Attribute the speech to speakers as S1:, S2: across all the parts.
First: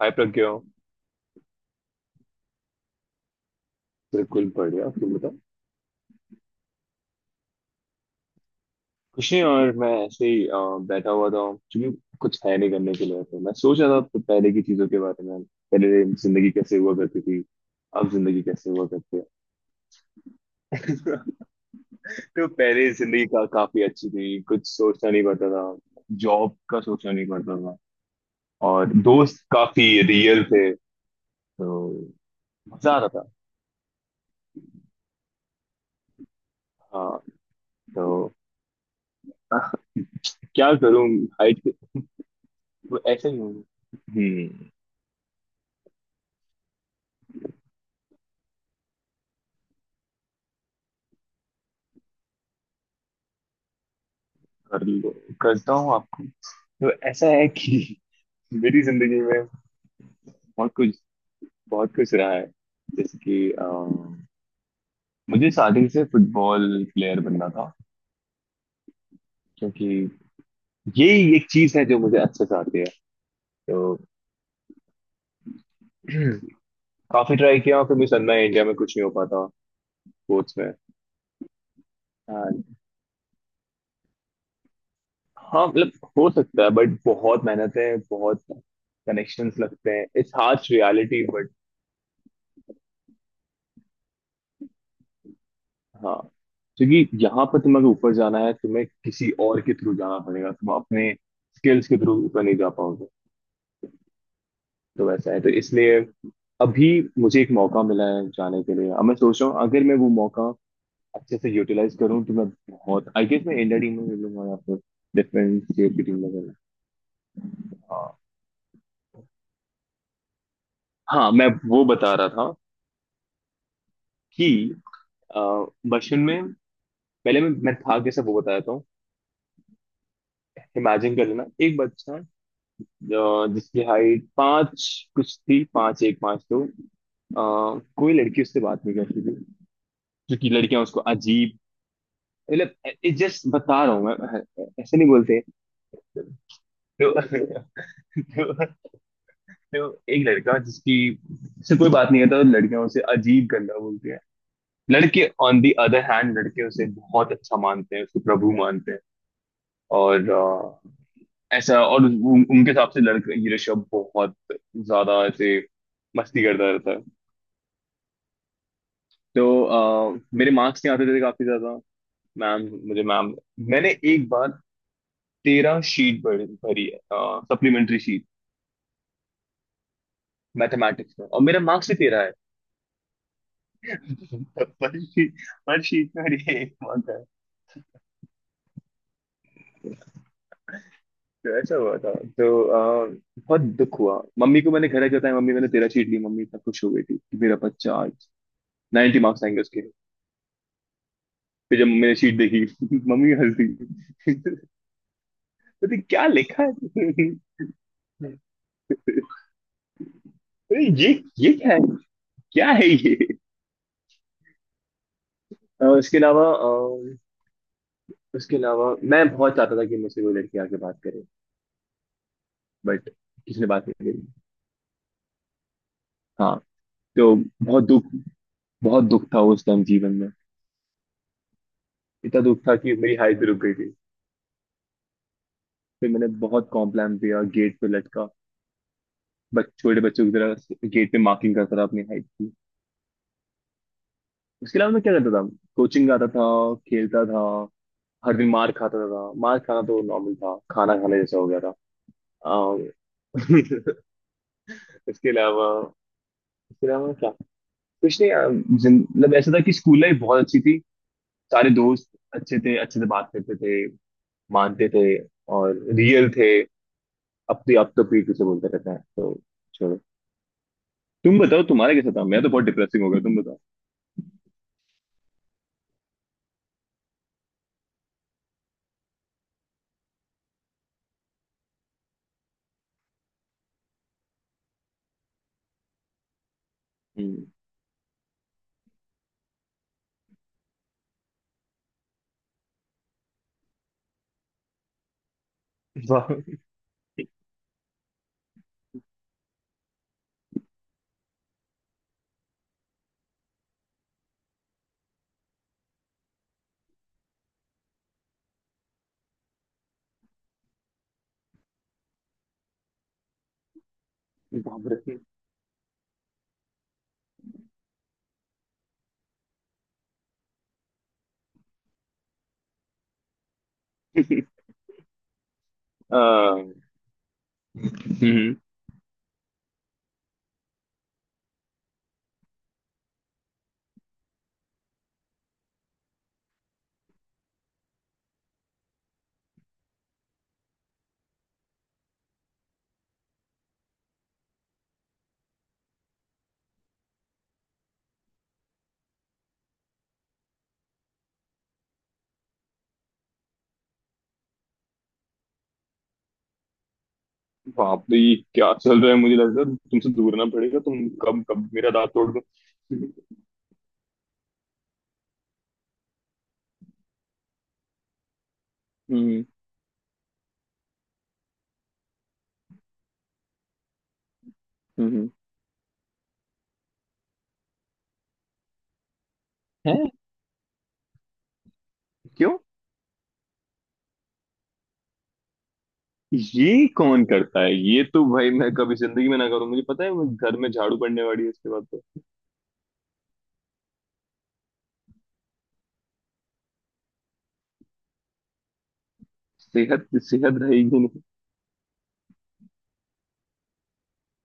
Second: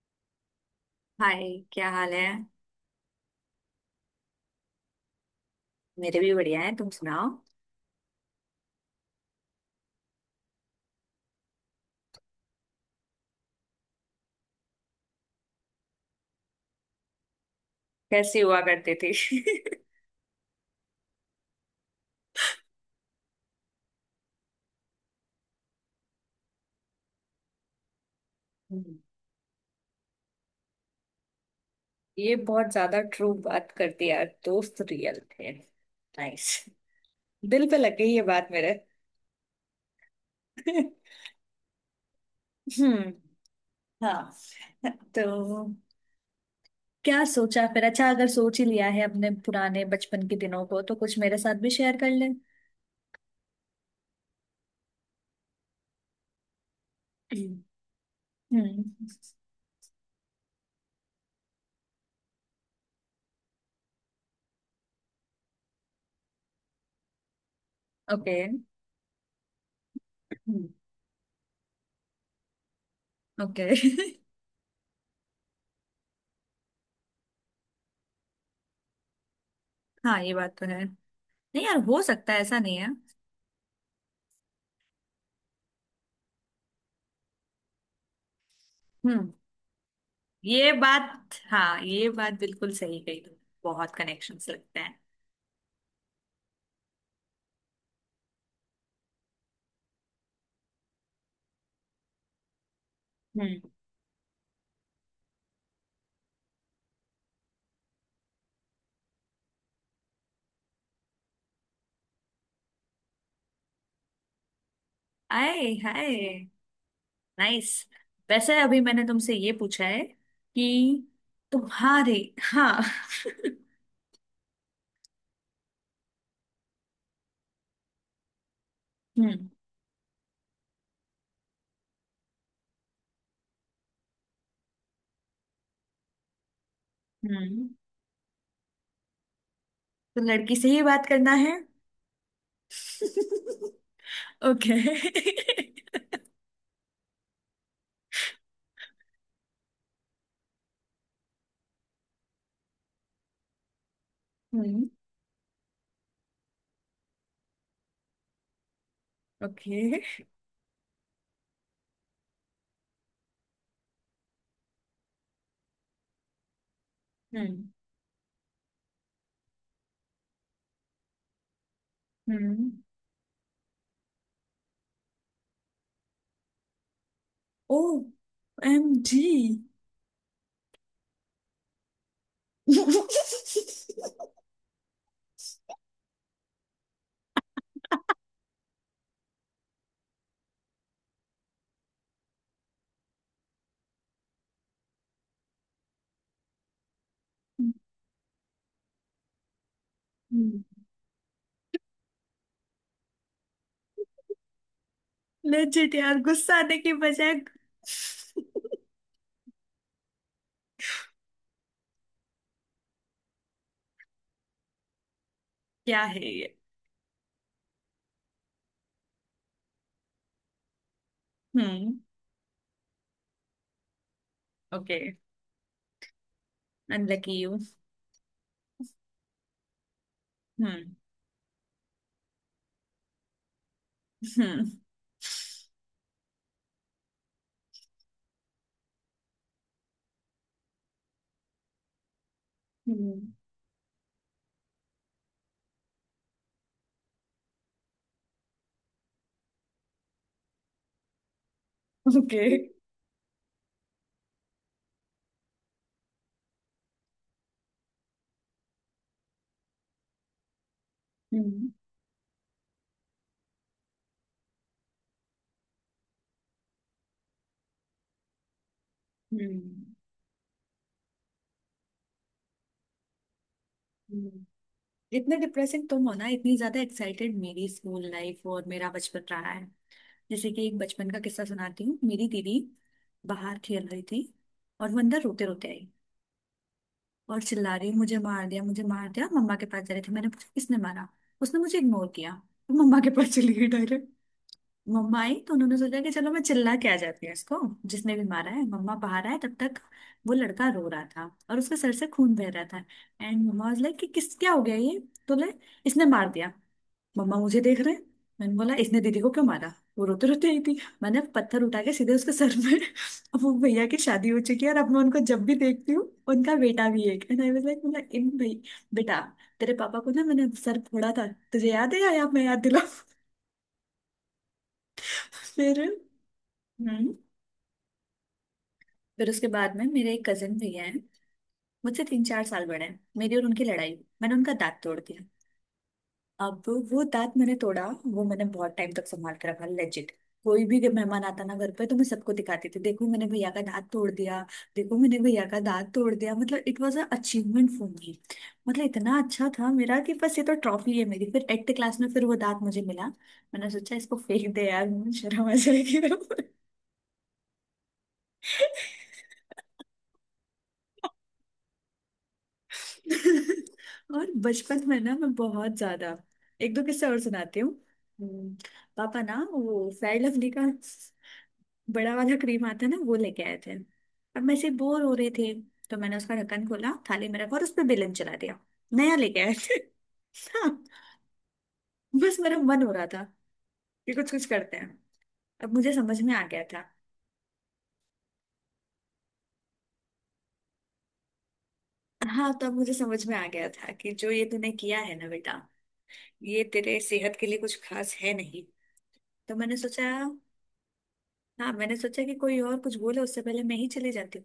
S1: हाय Pragya.
S2: Hi. क्या हाल है?
S1: बिल्कुल बढ़िया, तुम बताओ।
S2: मेरे भी बढ़िया है, तुम सुनाओ।
S1: कुछ नहीं, और मैं ऐसे ही बैठा हुआ था क्योंकि कुछ है नहीं करने के लिए, तो मैं सोच रहा था तो पहले की चीजों के बारे में। पहले जिंदगी कैसे हुआ करती थी, अब
S2: कैसी
S1: जिंदगी
S2: हुआ
S1: कैसे हुआ
S2: करते थे?
S1: करती है। तो पहले जिंदगी का काफी अच्छी थी, कुछ सोचना नहीं पड़ता था। जॉब का सोचना नहीं पड़ता था। और
S2: हम्म।
S1: दोस्त काफी रियल थे तो
S2: ये बहुत
S1: मजा
S2: ज्यादा
S1: आता था।
S2: ट्रू बात करती यार, दोस्त रियल थे, नाइस।
S1: हाँ,
S2: दिल पे लग
S1: तो
S2: गई ये बात मेरे।
S1: क्या करूँ। हाइट।
S2: हम्म।
S1: ऐसे ही हूँ। हम्म।
S2: हाँ, तो क्या सोचा फिर? अच्छा, अगर सोच ही लिया है अपने पुराने बचपन के दिनों को, तो कुछ मेरे साथ भी शेयर कर ले।
S1: कर लो, करता हूँ आपको। तो ऐसा है कि मेरी
S2: हम्म।
S1: जिंदगी में बहुत कुछ, बहुत कुछ रहा है। जैसे कि मुझे स्टार्टिंग से फुटबॉल प्लेयर बनना था,
S2: ओके।
S1: क्योंकि यही एक चीज है जो मुझे अच्छे से आती है।
S2: ओके।
S1: तो काफी ट्राई किया, फिर मुझे समझ में आया इंडिया में कुछ नहीं हो पाता
S2: हाँ, ये बात
S1: स्पोर्ट्स
S2: तो
S1: में।
S2: है। नहीं यार, हो सकता है, ऐसा
S1: And
S2: नहीं है।
S1: हाँ, मतलब हो सकता है बट बहुत मेहनत है, बहुत
S2: हम्म।
S1: कनेक्शंस लगते हैं, इट्स हार्श
S2: ये
S1: रियलिटी
S2: बात,
S1: बट
S2: हाँ, ये बात बिल्कुल सही कही तुमने। बहुत कनेक्शंस लगते हैं।
S1: हाँ, क्योंकि यहाँ पर तुम्हें अगर ऊपर जाना है तुम्हें किसी और के थ्रू जाना पड़ेगा, तुम अपने स्किल्स के थ्रू ऊपर नहीं जा पाओगे।
S2: हम्म।
S1: तो वैसा है, तो इसलिए अभी मुझे एक मौका मिला है जाने के लिए। अब मैं सोच रहा हूँ, अगर मैं वो मौका अच्छे से यूटिलाइज करूँ तो मैं बहुत, आई गेस मैं इंडिया टीम में मिलूंगा या फिर डिफरेंट
S2: आए
S1: स्टेट की टीम
S2: हाय,
S1: में मिलूंगा।
S2: नाइस।
S1: हाँ,
S2: वैसे अभी मैंने तुमसे ये पूछा है कि
S1: हाँ मैं वो
S2: तुम्हारे,
S1: बता रहा था
S2: हाँ,
S1: कि अ, बचपन में पहले मैं था कैसे वो बताया था।
S2: हम्म।
S1: इमेजिन कर लेना एक बच्चा, जिसकी हाइट पाँच कुछ थी, पाँच एक पाँच दो।
S2: हम्म,
S1: अ, कोई लड़की उससे बात नहीं करती थी,
S2: तो
S1: क्योंकि
S2: लड़की से ही
S1: लड़कियां उसको
S2: बात करना है?
S1: अजीब, मतलब जस्ट बता रहा हूँ मैं,
S2: ओके।
S1: ऐसे नहीं बोलते। तो, तो, तो एक लड़का जिसकी से कोई बात नहीं करता तो लड़कियां उसे अजीब गंदा बोलती हैं।
S2: हम्म।
S1: लड़के ऑन दी अदर हैंड, लड़के उसे बहुत अच्छा मानते हैं, उसको प्रभु मानते हैं।
S2: ओके।
S1: और ऐसा, और उनके हिसाब से लड़का ये ऋषभ बहुत ज्यादा ऐसे मस्ती करता रहता है।
S2: हम्म।
S1: तो मेरे मार्क्स नहीं आते थे काफी ज्यादा। मैम,
S2: हम्म।
S1: मुझे मैम, मैंने एक बार 13 शीट भरी भरी है,
S2: ओ
S1: सप्लीमेंट्री शीट,
S2: एम जी।
S1: मैथमेटिक्स में, और मेरा मार्क्स ही 13 है। पर शीट पर शीट में मेरी एक मार्क है। तो ऐसा हुआ था तो बहुत दुख हुआ मम्मी को। मैंने घर आके बताया, मम्मी मैंने 13 शीट ली। मम्मी इतना खुश हो गई थी कि मेरा बच्चा आज 90 मार्क्स आएंगे उसके। फिर जब मैंने शीट देखी मम्मी हंस दी।
S2: लेजिट
S1: अरे
S2: यार
S1: क्या
S2: गुस्सा
S1: लिखा
S2: आने की
S1: है?
S2: बजाय
S1: अरे ये, क्या है? क्या है ये? अ,
S2: क्या
S1: इसके
S2: है
S1: अलावा
S2: ये?
S1: अ, इसके अलावा मैं बहुत चाहता था कि मुझसे कोई लड़की आके बात करे,
S2: हम्म।
S1: बट किसी ने बात नहीं करी।
S2: Okay.
S1: हाँ,
S2: Unlucky
S1: तो
S2: you.
S1: बहुत दुख बहुत दुख था उस टाइम जीवन में।
S2: Hmm.
S1: इतना दुख था कि मेरी हाइट भी रुक गई थी।
S2: Hmm.
S1: फिर मैंने बहुत कॉम्प्लान किया, गेट पे लटका, बच छोटे बच्चों की तरह गेट पे मार्किंग करता था अपनी हाइट की।
S2: Hmm.
S1: उसके अलावा मैं क्या करता था? कोचिंग जाता था, खेलता था। हर दिन मार खाता था, मार खाना तो नॉर्मल था, खाना खाने जैसा हो गया था।
S2: Okay.
S1: अ, इसके अलावा, क्या? कुछ नहीं। मतलब ऐसा था कि स्कूल लाइफ बहुत अच्छी थी। सारे
S2: हम्म।
S1: दोस्त अच्छे थे, अच्छे से बात करते थे, मानते थे, और रियल थे। अब तो पीठ पीछे बोलते रहते हैं, तो
S2: हम्म,
S1: छोड़ो। तुम बताओ तुम्हारा कैसा था, मैं तो बहुत डिप्रेसिंग हो गया, तुम बताओ।
S2: जितने डिप्रेसिंग तुम हो ना, इतनी ज्यादा एक्साइटेड मेरी स्कूल लाइफ और मेरा बचपन रहा है। जैसे कि एक बचपन का किस्सा सुनाती हूँ। मेरी दीदी बाहर खेल रही थी और वो अंदर रोते रोते आई और
S1: हम्म।
S2: चिल्ला रही, मुझे मार दिया, मुझे मार दिया। मम्मा के पास जा रही थी। मैंने पूछा, किसने मारा? उसने मुझे इग्नोर किया तो मम्मा के पास चली गई डायरेक्ट। मम्मा आई तो उन्होंने सोचा कि
S1: वाह।
S2: चलो मैं चिल्ला के आ जाती हूँ इसको, जिसने भी मारा है। मम्मा बाहर आए तब तक वो लड़का रो रहा था और उसके सर से खून बह रहा था। एंड मम्मा वाज लाइक कि किस, क्या हो गया ये? तो ले, इसने मार दिया, मम्मा मुझे देख रहे हैं। मैंने बोला, इसने दीदी को क्यों मारा? वो रोते रोते आई थी, मैंने पत्थर उठा के सीधे उसके सर में। अब वो भैया की शादी हो चुकी है, और
S1: बाप
S2: अब मैं
S1: रे।
S2: उनको जब भी देखती हूँ, उनका बेटा भी एक, एंड आई वाज लाइक, मतलब इन भाई, बेटा, तेरे पापा को ना मैंने सर फोड़ा था। तुझे याद है या मैं याद दिला? फिर
S1: अ, हम्म,
S2: हम्म। फिर उसके बाद में मेरे एक कजिन भैया हैं, मुझसे 3 4 साल बड़े हैं। मेरी और उनकी लड़ाई हुई, मैंने उनका दांत तोड़ दिया। अब वो दांत मैंने तोड़ा, वो मैंने बहुत टाइम तक संभाल के रखा, लेजिट। कोई भी मेहमान आता ना घर पे, तो मैं सबको दिखाती थी, देखो मैंने भैया का दांत तोड़ दिया, देखो मैंने भैया का दांत तोड़ दिया। मतलब it was a achievement for me. मतलब इतना अच्छा था मेरा कि बस, ये तो ट्रॉफी है मेरी। फिर एट्थ क्लास में फिर वो दांत मुझे मिला, मैंने सोचा इसको फेंक दे यार, मुझे शर्म आ जाएगी।
S1: बाप रे, ये क्या चल रहा है? मुझे लग रहा है तुमसे दूर ना पड़ेगा, तुम कब कब मेरा दांत तोड़ दो।
S2: और बचपन में ना मैं बहुत ज्यादा, एक दो किस्से और सुनाती हूँ। हम्म, पापा
S1: हम्म।
S2: ना वो फेयर लवली का बड़ा वाला क्रीम आता है ना, वो लेके आए थे, और मैं ऐसे बोर हो रहे
S1: हम्म।
S2: थे तो मैंने उसका ढक्कन खोला, थाली में रखा और उस पर बेलन चला दिया। नया लेके आए थे।
S1: है?
S2: हाँ, बस मेरा
S1: क्यों?
S2: मन हो रहा था कि कुछ कुछ करते हैं। अब मुझे समझ में आ गया था।
S1: ये कौन करता है? ये तो भाई मैं कभी जिंदगी में ना करूं। मुझे पता है मैं घर में झाड़ू पड़ने वाली है इसके बाद तो।
S2: हाँ, तब मुझे समझ में आ गया था कि जो ये तूने किया है ना बेटा, ये तेरे सेहत के लिए कुछ खास है नहीं। तो मैंने
S1: सेहत,
S2: सोचा,
S1: सेहत रहेगी नहीं।
S2: हाँ मैंने सोचा कि कोई और कुछ बोले उससे पहले मैं ही चली जाती हूँ।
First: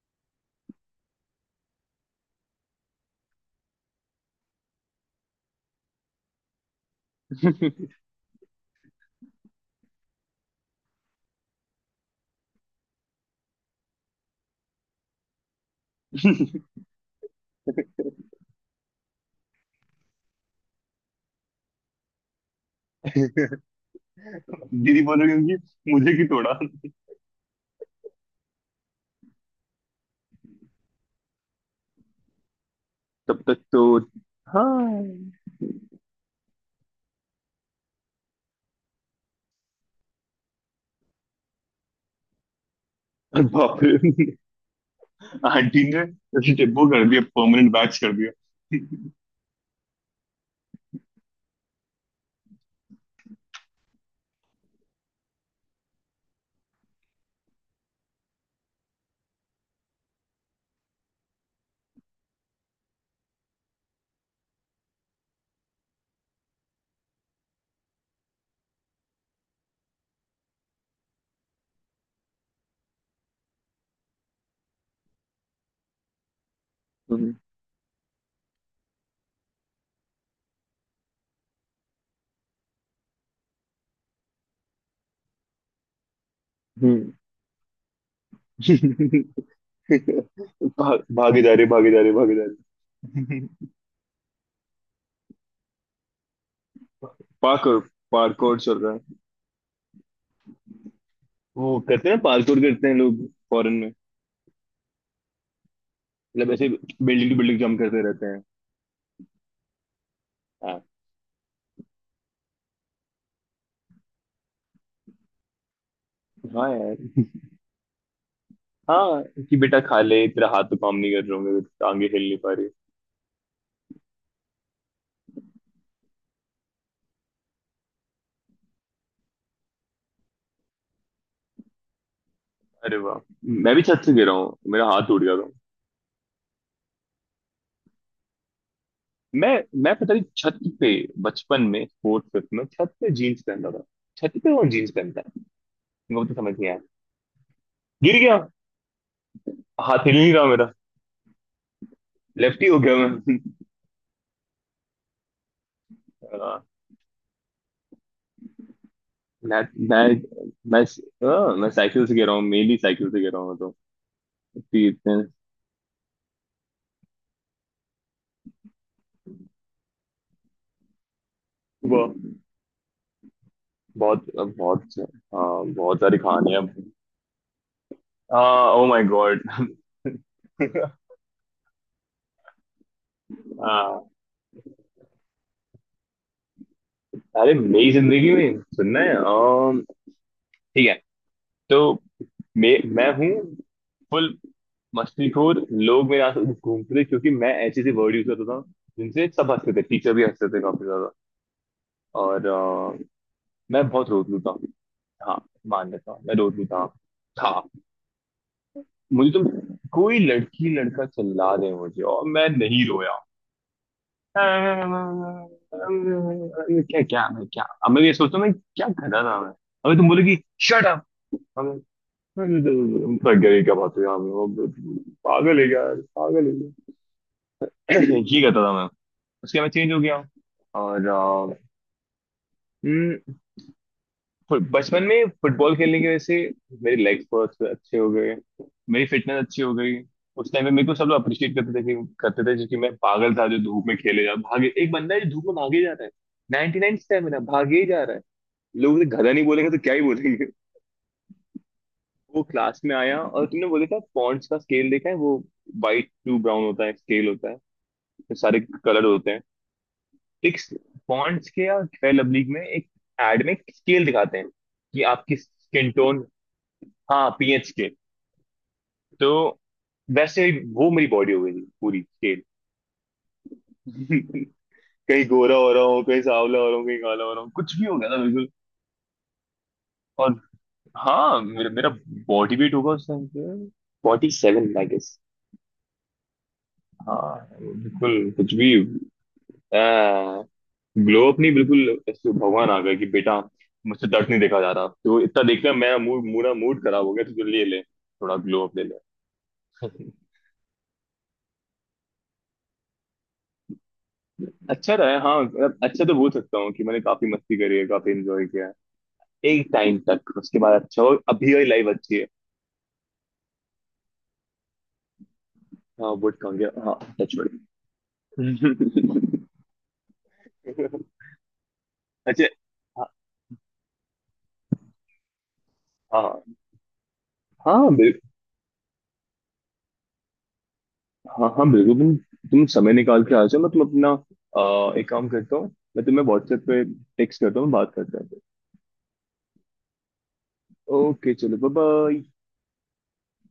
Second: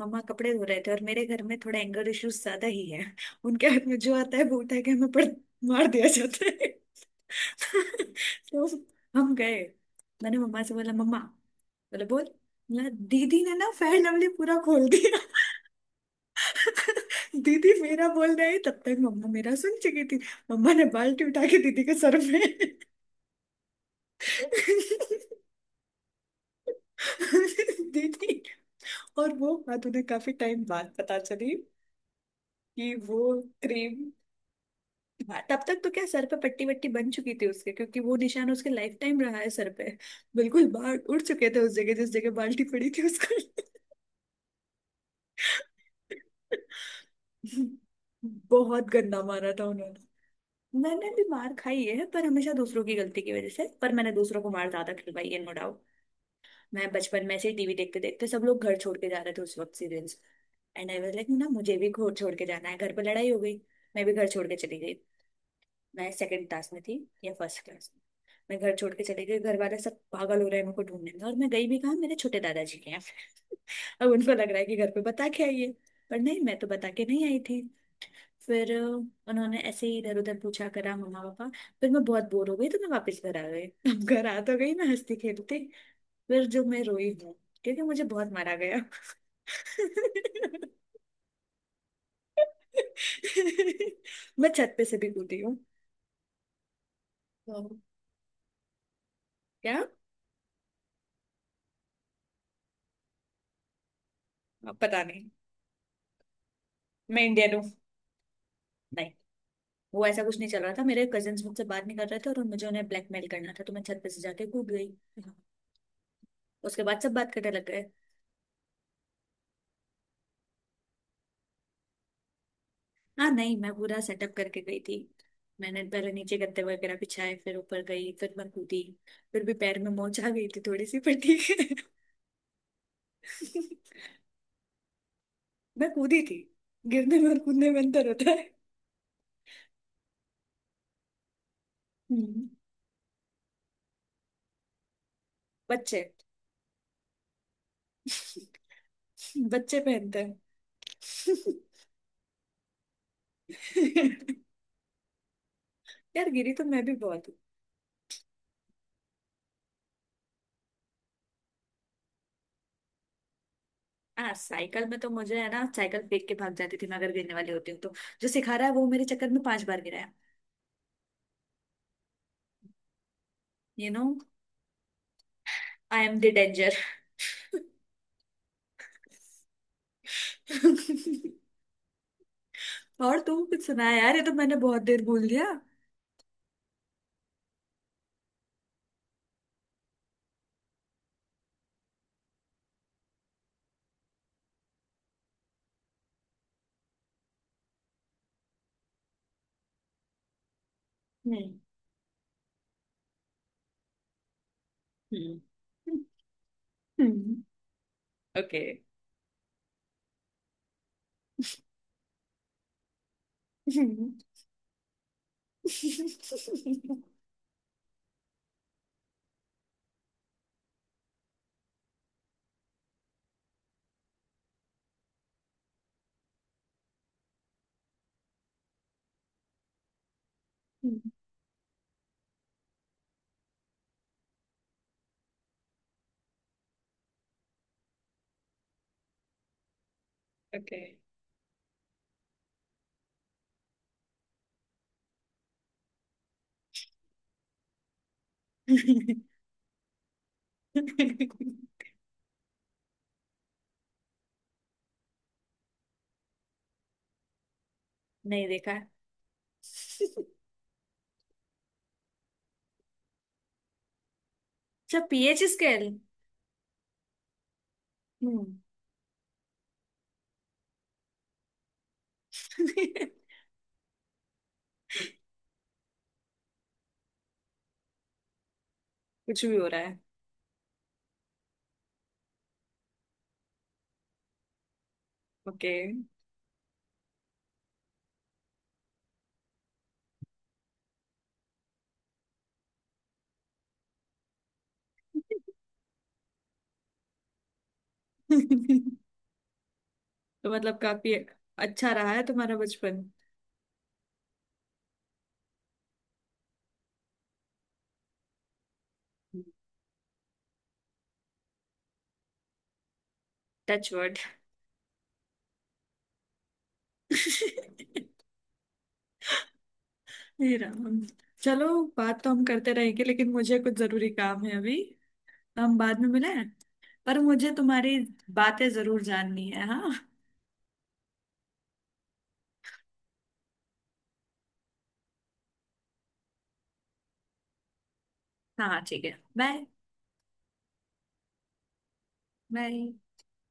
S2: मम्मा कपड़े धो रहे थे, और मेरे घर में थोड़ा एंगर इश्यूज ज्यादा ही है उनके हाथ में जो आता है वो उठा के हमें पड़, मार दिया जाता है। तो हम गए, मैंने मम्मा से बोला, मम्मा बोले बोल बोला, दीदी ने ना फेयर लवली पूरा खोल दिया। दीदी मेरा बोल रही, तब तक मम्मा मेरा सुन चुकी थी। मम्मा ने बाल्टी उठा के दीदी के सर में
S1: दीदी बोलो क्योंकि मुझे की तोड़ा।
S2: दीदी। और वो बात उन्हें काफी टाइम बाद पता चली कि वो
S1: तब तक तो
S2: क्रीम।
S1: हाँ।
S2: तब तक तो क्या, सर पे पट्टी वट्टी बन चुकी थी उसके, क्योंकि वो निशान उसके लाइफ टाइम रहा है सर पे। बिल्कुल बाल उड़ चुके थे उस जगह, जिस जगह बाल्टी पड़ी थी उसको।
S1: बाप रे। आंटी ने जैसे वो कर दिया, परमानेंट बैच कर दिया।
S2: बहुत गंदा मारा था उन्होंने। मैंने भी मार खाई है, पर हमेशा दूसरों की गलती की वजह से, पर मैंने दूसरों को मार ज्यादा खिलवाई है, नो डाउट। मैं बचपन में से ही टीवी देखते देखते, सब लोग घर छोड़ के जा रहे थे उस वक्त serials, and I was like ना, मुझे भी घर छोड़ के जाना है। घर पर लड़ाई हो गई, मैं भी घर छोड़ के चली गई। मैं सेकंड क्लास में थी या फर्स्ट क्लास में। मैं घर छोड़ के चली गई, घर वाले सब पागल हो रहे हैं मेरे को ढूंढने में, और मैं गई भी कहाँ, मेरे छोटे दादाजी के यहाँ। अब उनको लग रहा है कि घर पे बता के आई है, पर नहीं, मैं तो बता के नहीं
S1: हम्म।
S2: आई थी। फिर उन्होंने ऐसे ही इधर उधर पूछा करा मम्मा पापा। फिर मैं बहुत बोर हो गई तो मैं वापस घर आ गई। अब घर आ तो गई मैं हंसती खेलती, फिर जो मैं रोई
S1: हम्म।
S2: हूँ, क्योंकि मुझे बहुत मारा गया।
S1: भाग, भागे जा रहे, भागे जा रहे, भागे जा रहे।
S2: मैं छत पे से भी कूदी हूँ। तो
S1: पार्कोर। पार्कोर चल रहा है।
S2: क्या?
S1: वो करते हैं ना, पार्कोर करते हैं लोग फॉरेन में,
S2: अब पता नहीं,
S1: मतलब ऐसे
S2: मैं
S1: बिल्डिंग टू
S2: इंडियन
S1: बिल्डिंग
S2: हूँ।
S1: जंप करते रहते हैं।
S2: नहीं, वो ऐसा कुछ नहीं चल रहा
S1: हाँ।
S2: था, मेरे कजिन्स मुझसे बात नहीं कर रहे थे और मुझे उन्हें ब्लैकमेल करना था, तो मैं छत पे से जाके कूद गई।
S1: हाँ
S2: उसके बाद सब बात
S1: यार।
S2: करने लग गए।
S1: हाँ, कि बेटा खा ले, तेरा हाथ तो काम नहीं कर रहे होंगे, टांगे हिल नहीं पा रही।
S2: हाँ नहीं, मैं पूरा सेटअप करके गई थी। मैंने पहले नीचे गद्दे वगैरह बिछाए, फिर ऊपर गई, फिर मैं कूदी। फिर भी पैर में मोच आ गई थी थोड़ी सी, पर ठीक है।
S1: अरे वाह। मैं भी छत से गिरा हूँ, मेरा हाथ टूट गया था।
S2: मैं कूदी थी, गिरने में और कूदने में अंतर होता है।
S1: मैं मैं पता नहीं छत पे बचपन में फोर्थ
S2: हम्म,
S1: फिफ्थ में छत पे जीन्स पहनता था। छत पे कौन जीन्स पहनता है?
S2: बच्चे।
S1: वो तो समझ नहीं आया, गिर गया,
S2: बच्चे
S1: हाथ हिल
S2: पहनते
S1: नहीं
S2: हैं।
S1: रहा मेरा, लेफ्टी हो गया मैं।
S2: यार गिरी
S1: हाँ,
S2: तो मैं भी बहुत हूँ।
S1: मैं मैं मैं हाँ, मैं साइकिल से गिरा हूँ, मेनली साइकिल से गिरा हूँ मैं तो।
S2: हाँ साइकिल
S1: कि
S2: में तो
S1: इतने,
S2: मुझे है ना, साइकिल फेंक के भाग जाती थी मैं, अगर गिरने वाली होती हूँ तो। जो सिखा रहा है वो मेरे चक्कर में 5 बार गिराया।
S1: वो
S2: यू नो,
S1: बहुत, बहुत हाँ बहुत
S2: आई एम
S1: सारी
S2: द
S1: कहानियां।
S2: डेंजर।
S1: हाँ, ओ माय गॉड।
S2: और तुम? कुछ सुनाया
S1: हाँ।
S2: यार ये तो, मैंने बहुत देर भूल दिया।
S1: अरे मेरी जिंदगी में सुनना है? ठीक है। तो मैं हूँ फुल मस्तीखोर। लोग मेरे आसपास घूमते थे क्योंकि मैं ऐसे ऐसे वर्ड यूज करता था जिनसे सब हंसते थे, टीचर भी हंसते थे काफी ज्यादा।
S2: हम्म।
S1: और मैं बहुत रोत लू था। हाँ मान लेता हूँ मैं रोत लू था
S2: हम्म।
S1: था
S2: ओके।
S1: मुझे तो कोई लड़की लड़का चिल्ला दे मुझे और मैं नहीं रोया। क्या क्या? मैं क्या? अब मैं ये सोचता हूँ मैं क्या कर रहा था मैं? अभी तुम बोलोगी शट अप, थक गया, ये क्या बात है यार, मैं पागल है क्या यार, पागल है क्या। ये कहता था मैं। उसके बाद चेंज हो गया, और बचपन में फुटबॉल खेलने की वजह से मेरे लेग्स बहुत अच्छे हो गए, मेरी फिटनेस अच्छी हो गई। उस टाइम पे
S2: ओके।
S1: मेरे को सब लोग अप्रिशिएट करते थे कि करते थे जो कि मैं पागल था जो धूप में खेले जा भागे, एक बंदा है जो धूप में भागे जा रहा है, 99 नाइन स्टेमिना भागे ही जा रहा है, लोग उसे
S2: नहीं।
S1: गधा नहीं बोलेंगे तो क्या ही बोलेंगे। वो क्लास में आया और तुमने बोले था पॉन्ड्स का स्केल देखा है, वो वाइट टू ब्राउन होता है, स्केल होता है, तो सारे
S2: देखा है।
S1: कलर होते हैं। एक पॉन्ड्स के या फेयर लवली में एक एड में स्केल दिखाते हैं
S2: अच्छा,
S1: कि आपकी
S2: पीएच स्केल।
S1: स्किन टोन, हाँ पीएच,
S2: हम्म।
S1: तो वैसे ही वो मेरी बॉडी हो गई थी पूरी स्केल।
S2: कुछ
S1: कहीं गोरा हो रहा हूँ, कहीं सांवला हो रहा हूँ, कहीं काला हो रहा हूँ, कुछ भी हो गया था बिल्कुल।
S2: भी हो रहा है।
S1: और हाँ, मेरा मेरा बॉडी वेट होगा उस टाइम पे 47, आई गेस।
S2: ओके।
S1: हाँ बिल्कुल, कुछ भी ग्लो अप नहीं, बिल्कुल ऐसे भगवान आ गया कि बेटा मुझसे दर्द नहीं देखा जा रहा, तो इतना देख लिया मैं, मूड मूड मूड खराब हो गया, तो जो ले ले थोड़ा
S2: तो
S1: ग्लो अप, ले ले।
S2: मतलब काफी अच्छा रहा है तुम्हारा बचपन।
S1: अच्छा रहा है, हाँ मतलब अच्छा तो बोल सकता हूँ कि मैंने काफी मस्ती करी है, काफी एंजॉय किया एक टाइम तक। उसके बाद अच्छा हो, अभी वही लाइफ अच्छी है।
S2: Touch word.
S1: हाँ वुड कहूंगे, हाँ। Touch wood.
S2: हे राम। चलो, बात तो हम
S1: अच्छा।
S2: करते रहेंगे,
S1: हाँ।
S2: लेकिन मुझे कुछ जरूरी काम है अभी। तो हम बाद में मिले हैं।
S1: हाँ,
S2: पर मुझे
S1: हाँ
S2: तुम्हारी बातें जरूर जाननी है। हाँ।
S1: हाँ, हाँ बिल्कुल, तुम समय निकाल के आ जाओ। मैं तुम अपना एक काम करता हूँ, मैं तुम्हें व्हाट्सएप पे टेक्स्ट करता हूँ, बात करते हैं।
S2: हाँ ठीक है। बाय।
S1: ओके चलो, बाय बाय।
S2: बाय।